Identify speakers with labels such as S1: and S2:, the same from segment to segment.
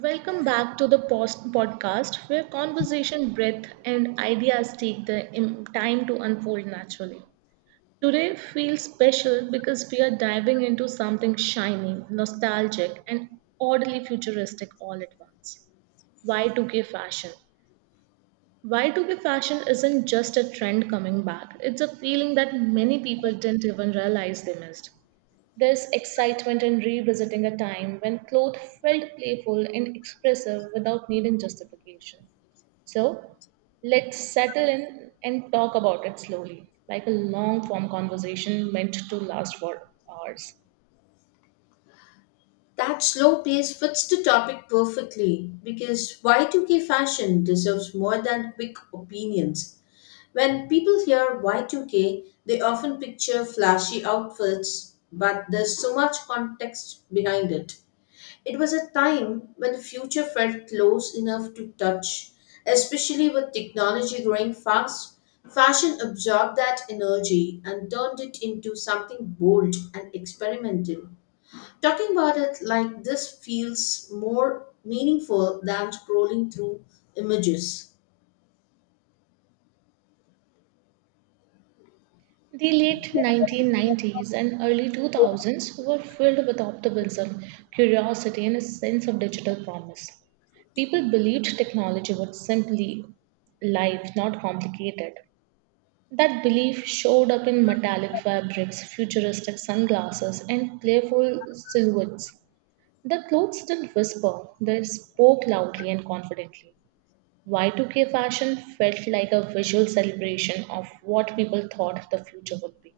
S1: Welcome back to the Post Podcast, where conversation, breath, and ideas take the time to unfold naturally. Today feels special because we are diving into something shiny, nostalgic, and oddly futuristic all at once. Y2K fashion. Y2K fashion isn't just a trend coming back, it's a feeling that many people didn't even realize they missed. There's excitement in revisiting a time when clothes felt playful and expressive without needing justification. So let's settle in and talk about it slowly, like a long form conversation meant to last for hours.
S2: That slow pace fits the topic perfectly because Y2K fashion deserves more than quick opinions. When people hear Y2K, they often picture flashy outfits, but there's so much context behind it. It was a time when the future felt close enough to touch, especially with technology growing fast. Fashion absorbed that energy and turned it into something bold and experimental. Talking about it like this feels more meaningful than scrolling through images.
S1: The late 1990s and early 2000s were filled with optimism, curiosity, and a sense of digital promise. People believed technology would simply life, not complicated. That belief showed up in metallic fabrics, futuristic sunglasses, and playful silhouettes. The clothes didn't whisper, they spoke loudly and confidently. Y2K fashion felt like a visual celebration of what people thought the future would be.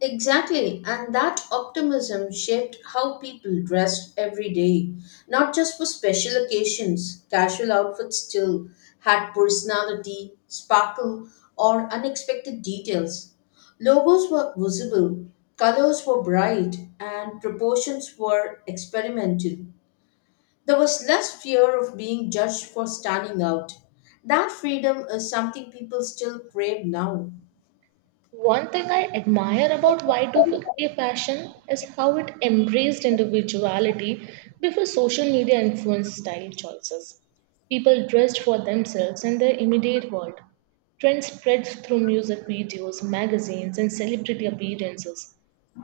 S2: Exactly, and that optimism shaped how people dressed every day, not just for special occasions. Casual outfits still had personality, sparkle, or unexpected details. Logos were visible, colors were bright, and proportions were experimental. There was less fear of being judged for standing out. That freedom is something people still crave now.
S1: One thing I admire about Y2K fashion is how it embraced individuality before social media influenced style choices. People dressed for themselves and their immediate world. Trends spread through music videos, magazines, and celebrity appearances.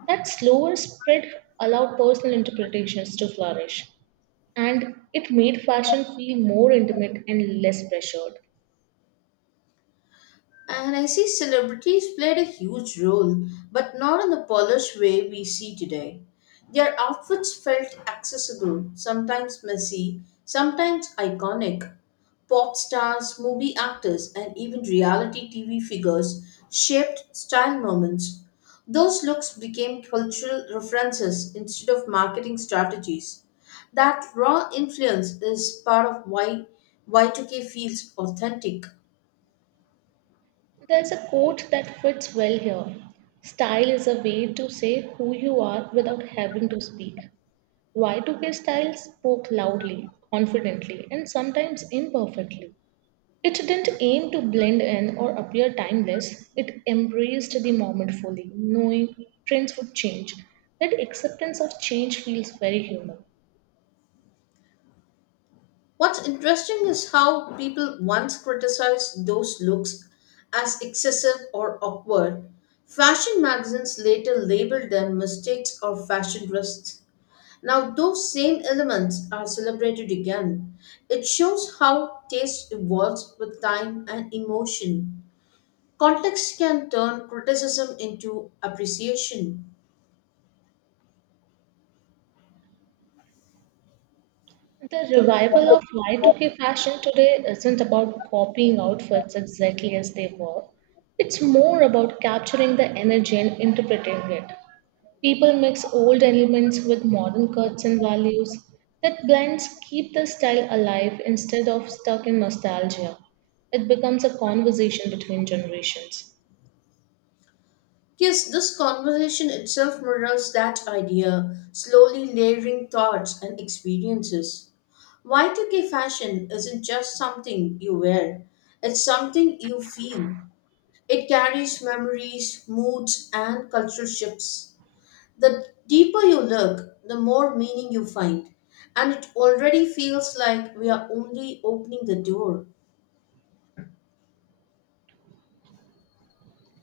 S1: That slower spread allowed personal interpretations to flourish, and it made fashion feel more intimate and less pressured.
S2: And I see celebrities played a huge role, but not in the polished way we see today. Their outfits felt accessible, sometimes messy, sometimes iconic. Pop stars, movie actors, and even reality TV figures shaped style moments. Those looks became cultural references instead of marketing strategies. That raw influence is part of why Y2K feels authentic.
S1: There's a quote that fits well here. Style is a way to say who you are without having to speak. Y2K style spoke loudly, confidently, and sometimes imperfectly. It didn't aim to blend in or appear timeless, it embraced the moment fully, knowing trends would change. That acceptance of change feels very human.
S2: What's interesting is how people once criticized those looks as excessive or awkward. Fashion magazines later labeled them mistakes or fashion risks. Now, those same elements are celebrated again. It shows how taste evolves with time and emotion. Context can turn criticism into appreciation.
S1: The revival of Y2K fashion today isn't about copying outfits exactly as they were. It's more about capturing the energy and interpreting it. People mix old elements with modern cuts and values. That blends keep the style alive instead of stuck in nostalgia. It becomes a conversation between generations.
S2: Yes, this conversation itself mirrors that idea, slowly layering thoughts and experiences. Y2K fashion isn't just something you wear, it's something you feel. It carries memories, moods, and cultural shifts. The deeper you look, the more meaning you find. And it already feels like we are only opening the door.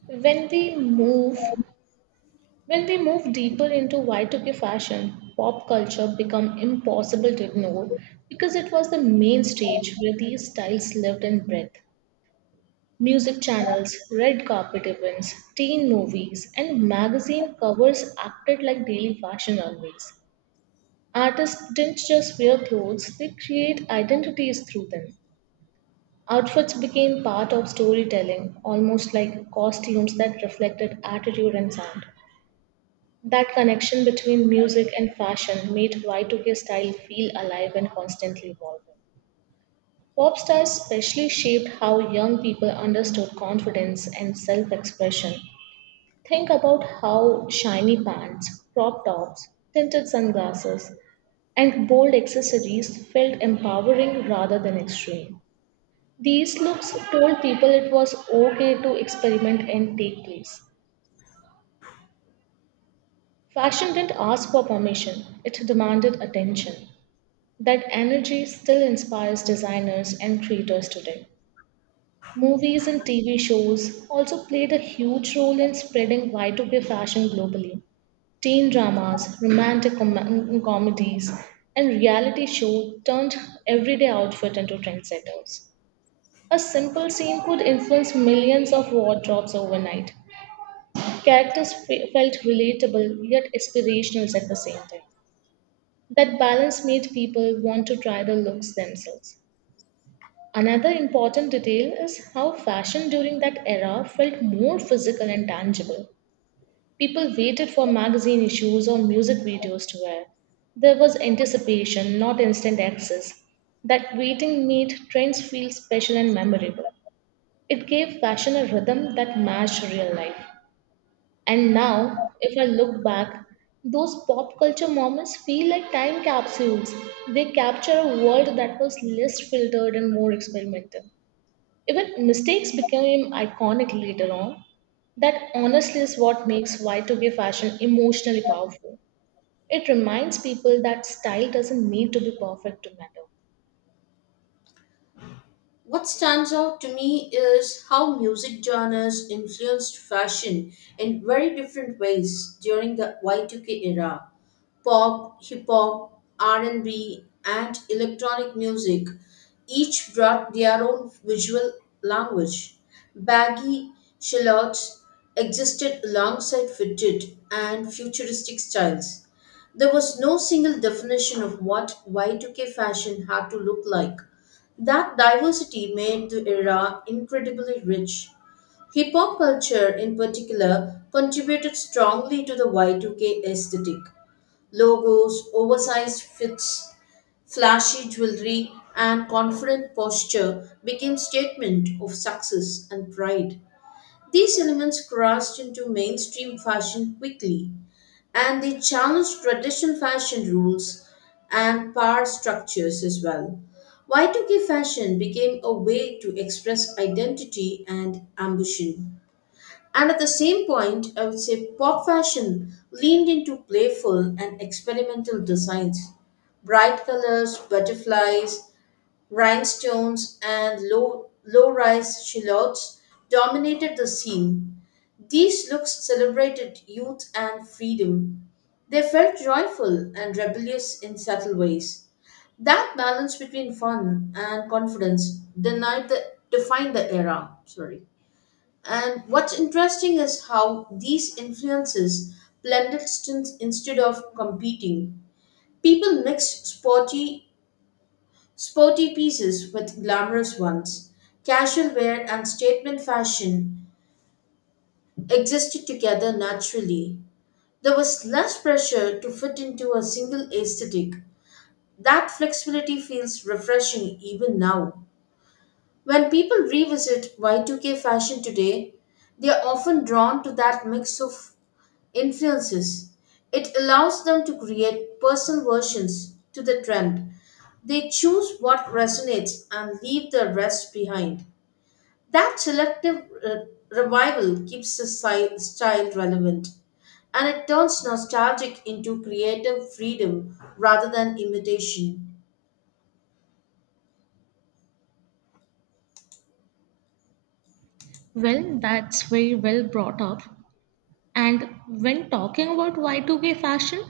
S1: When we move When we move deeper into Y2K fashion, pop culture became impossible to ignore because it was the main stage where these styles lived and breathed. Music channels, red carpet events, teen movies, and magazine covers acted like daily fashion always. Artists didn't just wear clothes, they create identities through them. Outfits became part of storytelling, almost like costumes that reflected attitude and sound. That connection between music and fashion made Y2K style feel alive and constantly evolving. Pop stars especially shaped how young people understood confidence and self expression. Think about how shiny pants, crop tops, tinted sunglasses, and bold accessories felt empowering rather than extreme. These looks told people it was okay to experiment and take risks. Fashion didn't ask for permission, it demanded attention. That energy still inspires designers and creators today. Movies and TV shows also played a huge role in spreading Y2K fashion globally. Teen dramas, romantic comedies, and reality shows turned everyday outfit into trendsetters. A simple scene could influence millions of wardrobes overnight. Characters felt relatable yet aspirational at the same time. That balance made people want to try the looks themselves. Another important detail is how fashion during that era felt more physical and tangible. People waited for magazine issues or music videos to wear. There was anticipation, not instant access. That waiting made trends feel special and memorable. It gave fashion a rhythm that matched real life. And now, if I look back, those pop culture moments feel like time capsules. They capture a world that was less filtered and more experimental. Even mistakes became iconic later on. That honestly is what makes Y2K fashion emotionally powerful. It reminds people that style doesn't need to be perfect to matter.
S2: What stands out to me is how music genres influenced fashion in very different ways during the Y2K era. Pop, hip hop, R&B, and electronic music each brought their own visual language. Baggy shallots existed alongside fitted and futuristic styles. There was no single definition of what Y2K fashion had to look like. That diversity made the era incredibly rich. Hip hop culture, in particular, contributed strongly to the Y2K aesthetic. Logos, oversized fits, flashy jewelry, and confident posture became statement of success and pride. These elements crashed into mainstream fashion quickly, and they challenge traditional fashion rules and power structures as well. Y2K fashion became a way to express identity and ambition. And at the same point, I would say pop fashion leaned into playful and experimental designs, bright colors, butterflies, rhinestones, and low-rise silhouettes dominated the scene. These looks celebrated youth and freedom. They felt joyful and rebellious in subtle ways. That balance between fun and confidence denied the, defined the era. Sorry. And what's interesting is how these influences blended stints instead of competing. People mixed Sporty pieces with glamorous ones, casual wear and statement fashion existed together naturally. There was less pressure to fit into a single aesthetic. That flexibility feels refreshing even now. When people revisit Y2K fashion today, they are often drawn to that mix of influences. It allows them to create personal versions to the trend. They choose what resonates and leave the rest behind. That revival keeps the style relevant and it turns nostalgic into creative freedom rather than imitation.
S1: Well, that's very well brought up. And when talking about Y2K fashion,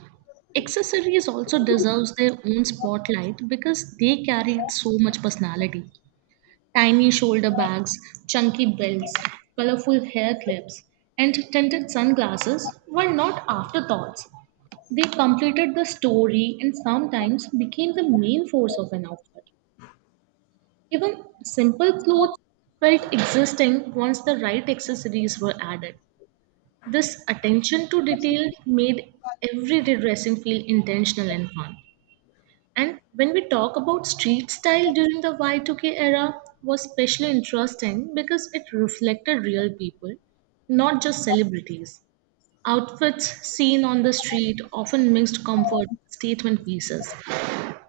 S1: accessories also deserves their own spotlight because they carry so much personality. Tiny shoulder bags, chunky belts, colorful hair clips, and tinted sunglasses were not afterthoughts. They completed the story and sometimes became the main force of an outfit. Even simple clothes felt existing once the right accessories were added. This attention to detail made everyday dressing feel intentional and fun. And when we talk about street style during the Y2K era, was especially interesting because it reflected real people, not just celebrities. Outfits seen on the street often mixed comfort with statement pieces.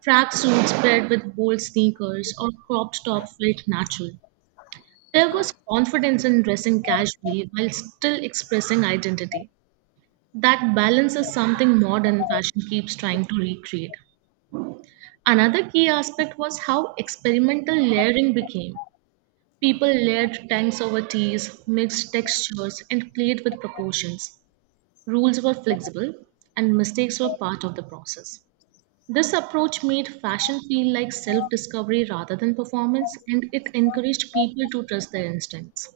S1: Track suits paired with bold sneakers or cropped top felt natural. There was confidence in dressing casually while still expressing identity. That balance is something modern fashion keeps trying to recreate. Another key aspect was how experimental layering became. People layered tanks over teas, mixed textures, and played with proportions. Rules were flexible, and mistakes were part of the process. This approach made fashion feel like self discovery rather than performance, and it encouraged people to trust their instincts.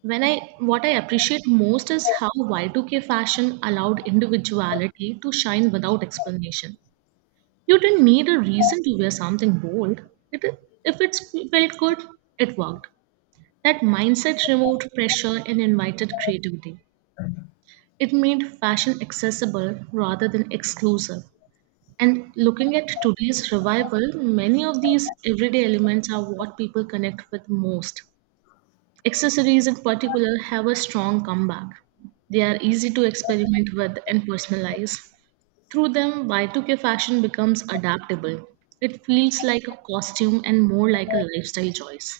S1: What I appreciate most is how Y2K fashion allowed individuality to shine without explanation. You didn't need a reason to wear something bold. It, if it felt good, it worked. That mindset removed pressure and invited creativity. It made fashion accessible rather than exclusive. And looking at today's revival, many of these everyday elements are what people connect with most. Accessories, in particular, have a strong comeback. They are easy to experiment with and personalize. Through them, Y2K fashion becomes adaptable. It feels like a costume and more like a lifestyle choice.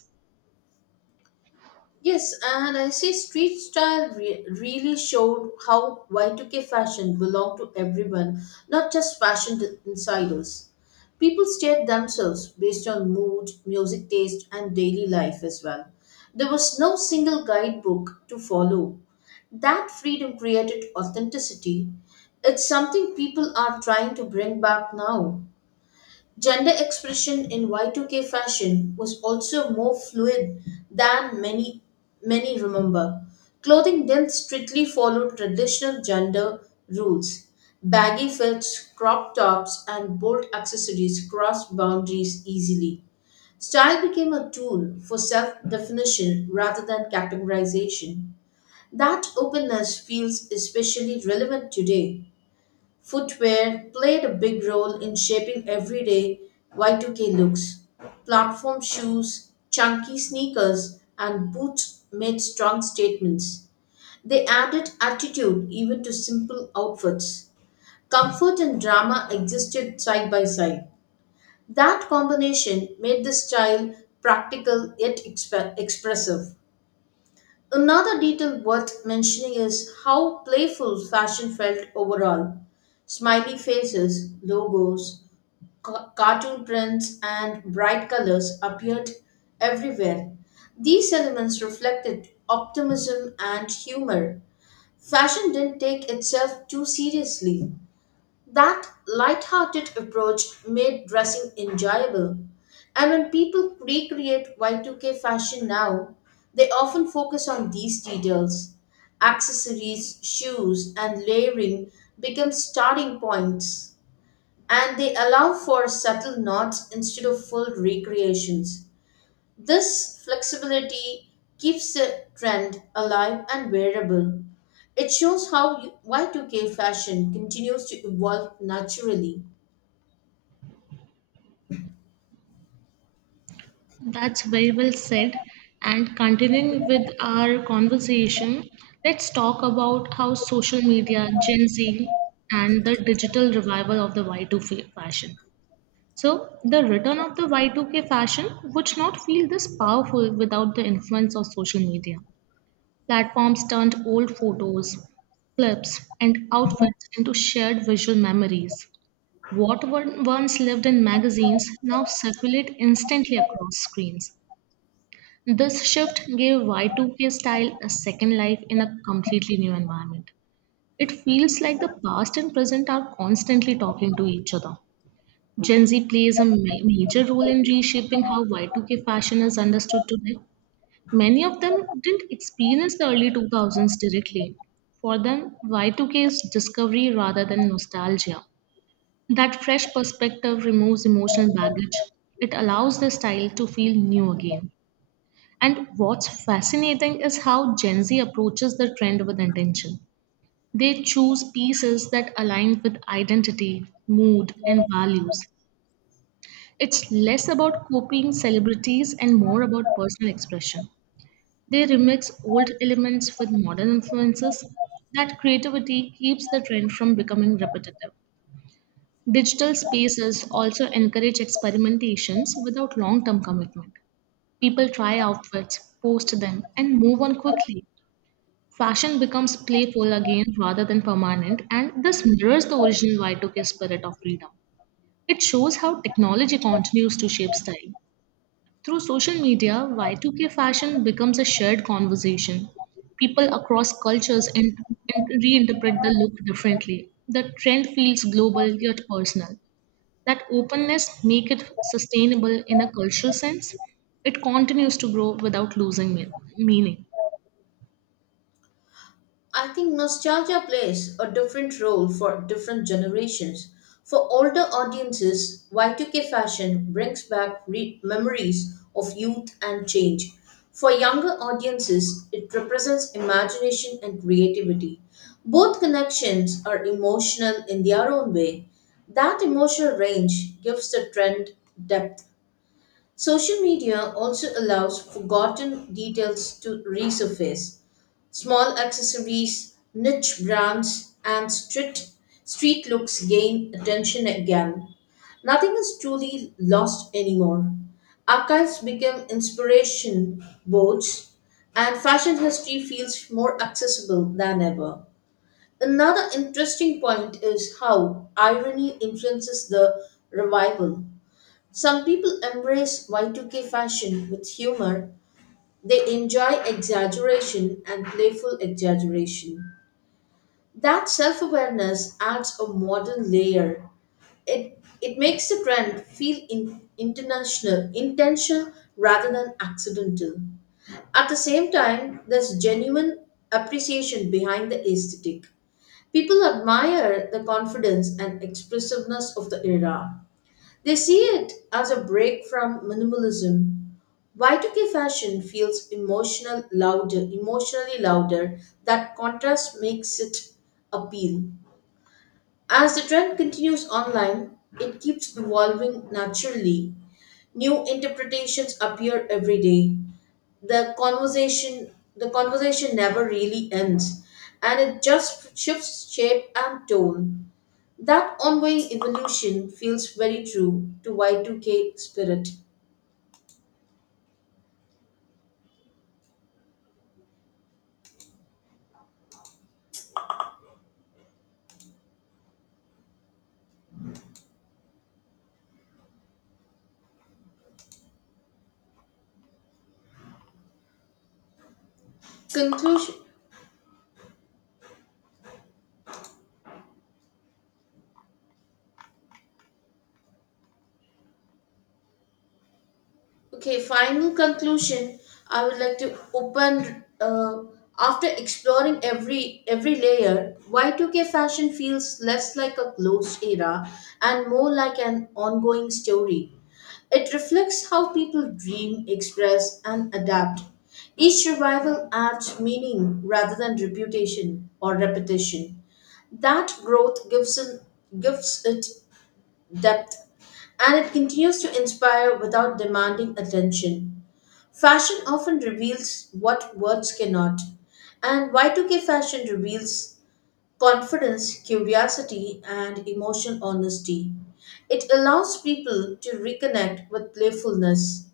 S2: Yes, and I see street style really showed how Y2K fashion belonged to everyone, not just fashion insiders. People steered themselves based on mood, music taste, and daily life as well. There was no single guidebook to follow. That freedom created authenticity. It's something people are trying to bring back now. Gender expression in Y2K fashion was also more fluid than many remember. Clothing then strictly followed traditional gender rules. Baggy fits, crop tops, and bold accessories crossed boundaries easily. Style became a tool for self definition rather than categorization. That openness feels especially relevant today. Footwear played a big role in shaping everyday Y2K looks. Platform shoes, chunky sneakers, and boots made strong statements. They added attitude even to simple outfits. Comfort and drama existed side by side. That combination made the style practical yet expressive. Another detail worth mentioning is how playful fashion felt overall. Smiley faces, logos, cartoon prints, and bright colors appeared everywhere. These elements reflected optimism and humor. Fashion didn't take itself too seriously. That light-hearted approach made dressing enjoyable. And when people recreate Y2K fashion now, they often focus on these details. Accessories, shoes, and layering become starting points, and they allow for subtle nods instead of full recreations. This flexibility keeps the trend alive and wearable. It shows how Y2K fashion continues to evolve naturally.
S1: That's very well said. And continuing with our conversation, let's talk about how social media, Gen Z, and the digital revival of the Y2K fashion. So, the return of the Y2K fashion would not feel this powerful without the influence of social media. Platforms turned old photos, clips, and outfits into shared visual memories. What once lived in magazines now circulate instantly across screens. This shift gave Y2K style a second life in a completely new environment. It feels like the past and present are constantly talking to each other. Gen Z plays a major role in reshaping how Y2K fashion is understood today. Many of them didn't experience the early 2000s directly. For them, Y2K is discovery rather than nostalgia. That fresh perspective removes emotional baggage. It allows the style to feel new again. And what's fascinating is how Gen Z approaches the trend with intention. They choose pieces that align with identity, mood, and values. It's less about copying celebrities and more about personal expression. They remix old elements with modern influences. That creativity keeps the trend from becoming repetitive. Digital spaces also encourage experimentations without long term commitment. People try outfits, post them, and move on quickly. Fashion becomes playful again rather than permanent, and this mirrors the original Y2K spirit of freedom. It shows how technology continues to shape style. Through social media, Y2K fashion becomes a shared conversation. People across cultures and reinterpret the look differently. The trend feels global yet personal. That openness makes it sustainable in a cultural sense. It continues to grow without losing meaning.
S2: I think nostalgia plays a different role for different generations. For older audiences, Y2K fashion brings back memories of youth and change. For younger audiences, it represents imagination and creativity. Both connections are emotional in their own way. That emotional range gives the trend depth. Social media also allows forgotten details to resurface. Small accessories, niche brands, and street looks gain attention again. Nothing is truly lost anymore. Archives become inspiration boards, and fashion history feels more accessible than ever. Another interesting point is how irony influences the revival. Some people embrace Y2K fashion with humor. They enjoy exaggeration and playful exaggeration. That self awareness adds a modern layer. It makes the trend feel intentional rather than accidental. At the same time, there's genuine appreciation behind the aesthetic. People admire the confidence and expressiveness of the era. They see it as a break from minimalism. Y2K fashion feels emotionally louder. That contrast makes it appeal. As the trend continues online, it keeps evolving naturally. New interpretations appear every day. The conversation the conversation never really ends and it just shifts shape and tone. That ongoing evolution feels very true to Y2K spirit. Conclusion. Okay, final conclusion. I would like to open. After exploring every layer, Y2K fashion feels less like a closed era and more like an ongoing story. It reflects how people dream, express, and adapt. Each revival adds meaning rather than reputation or repetition. That growth gives it depth and it continues to inspire without demanding attention. Fashion often reveals what words cannot, and Y2K fashion reveals confidence, curiosity, and emotional honesty. It allows people to reconnect with playfulness.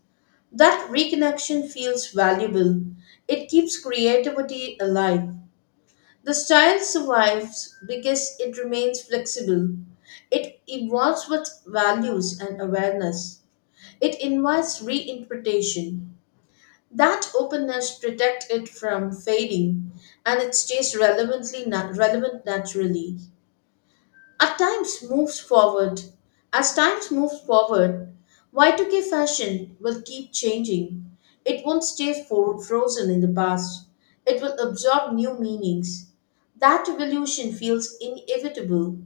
S2: That reconnection feels valuable. It keeps creativity alive. The style survives because it remains flexible. It evolves with values and awareness. It invites reinterpretation. That openness protects it from fading and it stays relevant naturally. At times moves forward. As times moves forward, Y2K fashion will keep changing. It won't stay for frozen in the past. It will absorb new meanings. That evolution feels inevitable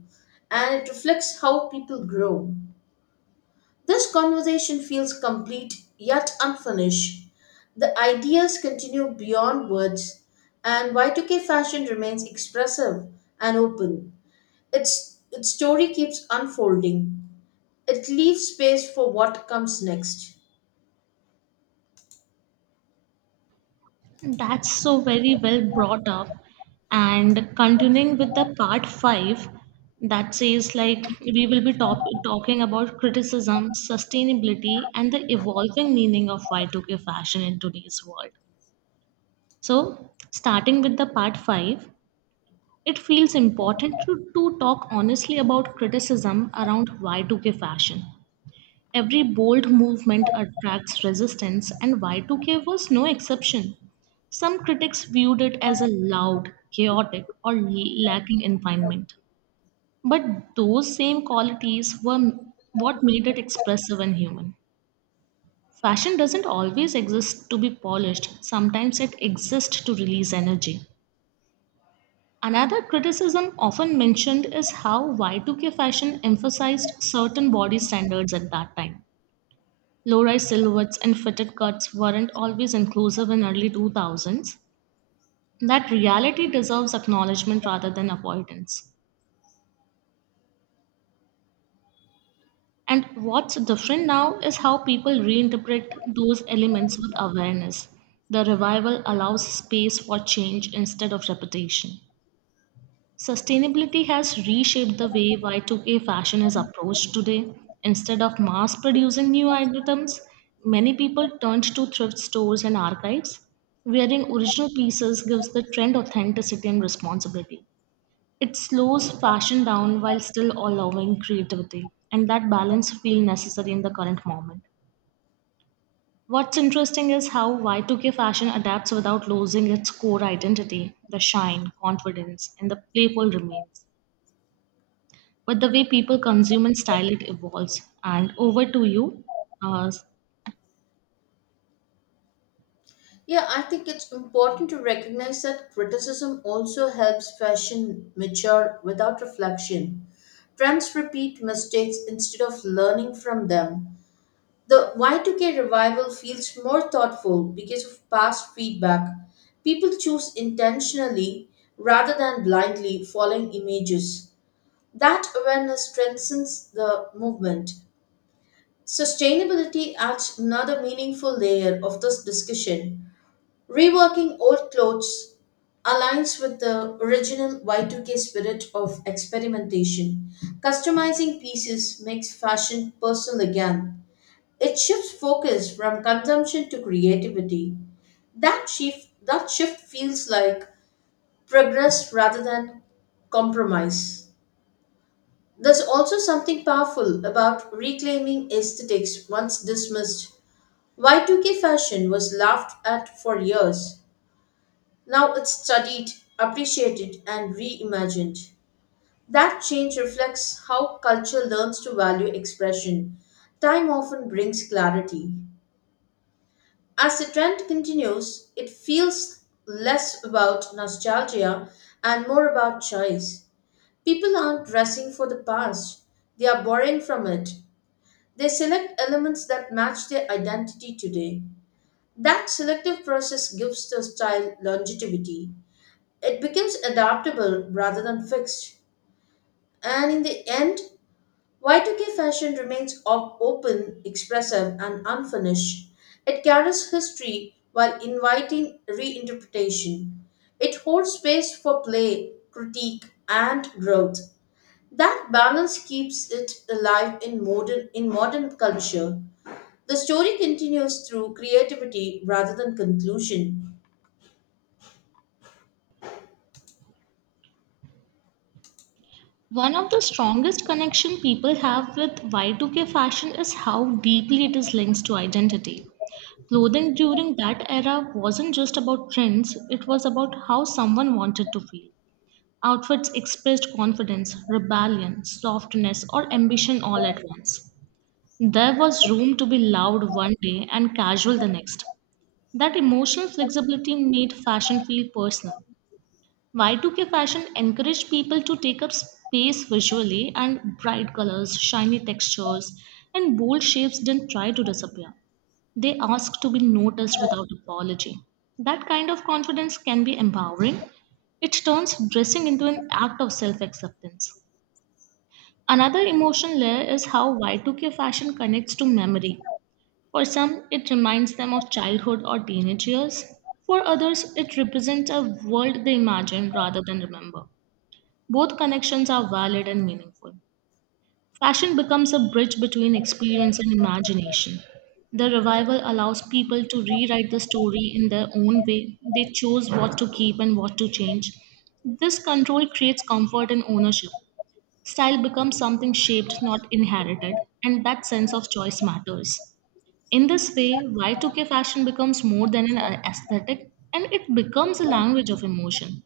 S2: and it reflects how people grow. This conversation feels complete yet unfinished. The ideas continue beyond words, and Y2K fashion remains expressive and open. Its story keeps unfolding. It leaves space for what comes next.
S1: That's so very well brought up. And continuing with the part five, that says like we will be talking about criticism, sustainability, and the evolving meaning of Y2K fashion in today's world. So, starting with the part five, it feels important to talk honestly about criticism around Y2K fashion. Every bold movement attracts resistance, and Y2K was no exception. Some critics viewed it as a loud, chaotic, or lacking environment. But those same qualities were what made it expressive and human. Fashion doesn't always exist to be polished, sometimes it exists to release energy. Another criticism often mentioned is how Y2K fashion emphasized certain body standards at that time. Low-rise silhouettes and fitted cuts weren't always inclusive in early 2000s. That reality deserves acknowledgement rather than avoidance, and what's different now is how people reinterpret those elements with awareness. The revival allows space for change instead of repetition. Sustainability has reshaped the way Y2K fashion is approached today. Instead of mass producing new items, many people turned to thrift stores and archives. Wearing original pieces gives the trend authenticity and responsibility. It slows fashion down while still allowing creativity, and that balance feels necessary in the current moment. What's interesting is how Y2K fashion adapts without losing its core identity. The shine, confidence, and the playful remains, but the way people consume and style it evolves. And over to you. Uh,
S2: Yeah, I think it's important to recognize that criticism also helps fashion mature without reflection. Trends repeat mistakes instead of learning from them. The Y2K revival feels more thoughtful because of past feedback. People choose intentionally rather than blindly following images. That awareness strengthens the movement. Sustainability adds another meaningful layer of this discussion. Reworking old clothes aligns with the original Y2K spirit of experimentation. Customizing pieces makes fashion personal again. It shifts focus from consumption to creativity. That shift feels like progress rather than compromise. There's also something powerful about reclaiming aesthetics once dismissed. Y2K fashion was laughed at for years. Now it's studied, appreciated, and reimagined. That change reflects how culture learns to value expression. Time often brings clarity. As the trend continues, it feels less about nostalgia and more about choice. People aren't dressing for the past, they are borrowing from it. They select elements that match their identity today. That selective process gives the style longevity. It becomes adaptable rather than fixed. And in the end, Y2K fashion remains open, expressive, and unfinished. It carries history while inviting reinterpretation. It holds space for play, critique, and growth. That balance keeps it alive in modern culture. The story continues through creativity rather than conclusion.
S1: One of the strongest connection people have with Y2K fashion is how deeply it is linked to identity. Clothing during that era wasn't just about trends, it was about how someone wanted to feel. Outfits expressed confidence, rebellion, softness, or ambition all at once. There was room to be loud one day and casual the next. That emotional flexibility made fashion feel personal. Y2K fashion encouraged people to take up space visually, and bright colors, shiny textures, and bold shapes didn't try to disappear. They asked to be noticed without apology. That kind of confidence can be empowering. It turns dressing into an act of self acceptance. Another emotion layer is how Y2K fashion connects to memory. For some, it reminds them of childhood or teenage years. For others, it represents a world they imagine rather than remember. Both connections are valid and meaningful. Fashion becomes a bridge between experience and imagination. The revival allows people to rewrite the story in their own way. They choose what to keep and what to change. This control creates comfort and ownership. Style becomes something shaped, not inherited, and that sense of choice matters. In this way, Y2K fashion becomes more than an aesthetic and it becomes a language of emotion.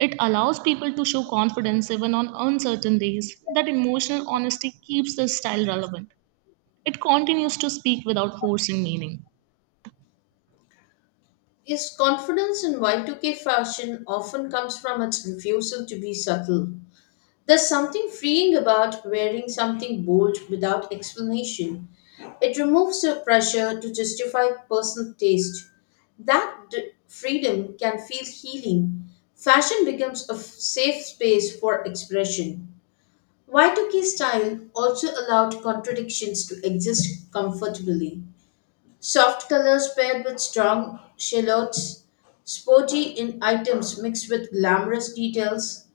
S1: It allows people to show confidence even on uncertain days. That emotional honesty keeps the style relevant. It continues to speak without forcing meaning.
S2: His confidence in Y2K fashion often comes from its refusal to be subtle. There's something freeing about wearing something bold without explanation. It removes the pressure to justify personal taste. That freedom can feel healing. Fashion becomes a safe space for expression. Y2K style also allowed contradictions to exist comfortably. Soft colors paired with strong shallots, sporty in items mixed with glamorous details.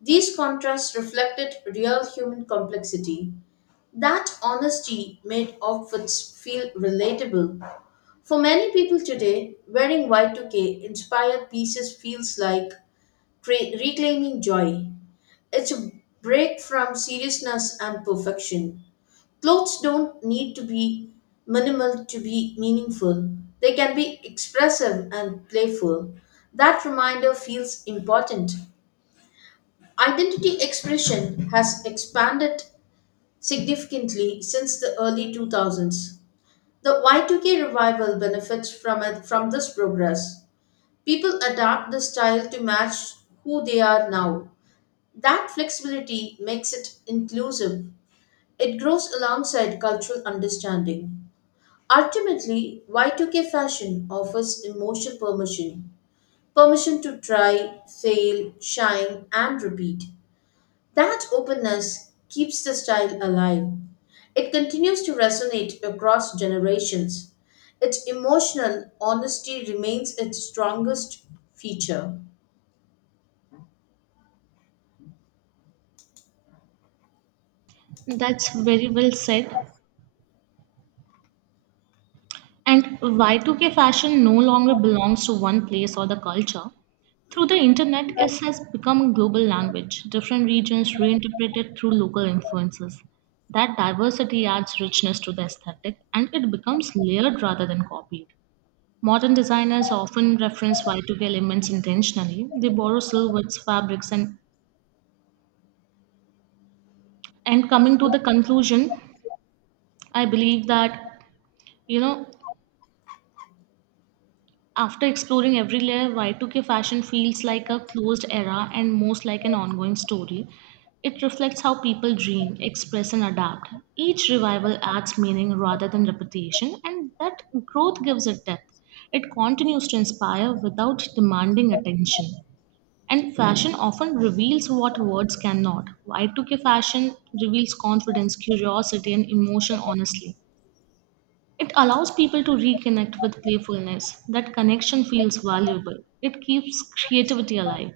S2: These contrasts reflected real human complexity. That honesty made outfits feel relatable. For many people today, wearing Y2K inspired pieces feels like reclaiming joy. It's a break from seriousness and perfection. Clothes don't need to be minimal to be meaningful, they can be expressive and playful. That reminder feels important. Identity expression has expanded significantly since the early 2000s. The Y2K revival benefits from this progress. People adapt the style to match who they are now. That flexibility makes it inclusive. It grows alongside cultural understanding. Ultimately, Y2K fashion offers emotional permission to try, fail, shine, and repeat. That openness keeps the style alive. It continues to resonate across generations. Its emotional honesty remains its strongest feature.
S1: That's very well said. And Y2K fashion no longer belongs to one place or the culture. Through the internet, it has become a global language. Different regions reinterpret it through local influences. That diversity adds richness to the aesthetic and it becomes layered rather than copied. Modern designers often reference Y2K elements intentionally. They borrow silhouettes, fabrics, and coming to the conclusion, I believe that you know after exploring every layer, Y2K fashion feels like a closed era and most like an ongoing story. It reflects how people dream, express, and adapt. Each revival adds meaning rather than repetition, and that growth gives it depth. It continues to inspire without demanding attention. And fashion often reveals what words cannot. Y2K fashion reveals confidence, curiosity, and emotion honestly. It allows people to reconnect with playfulness. That connection feels valuable. It keeps creativity alive.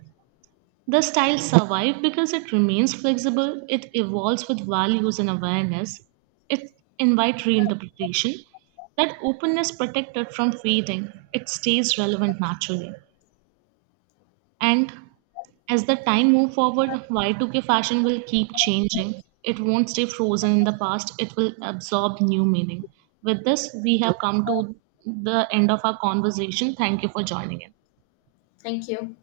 S1: The style survives because it remains flexible, it evolves with values and awareness, it invites reinterpretation. That openness protects it from fading, it stays relevant naturally. And as the time move forward, Y2K fashion will keep changing. It won't stay frozen in the past. It will absorb new meaning. With this, we have come to the end of our conversation. Thank you for joining in.
S2: Thank you.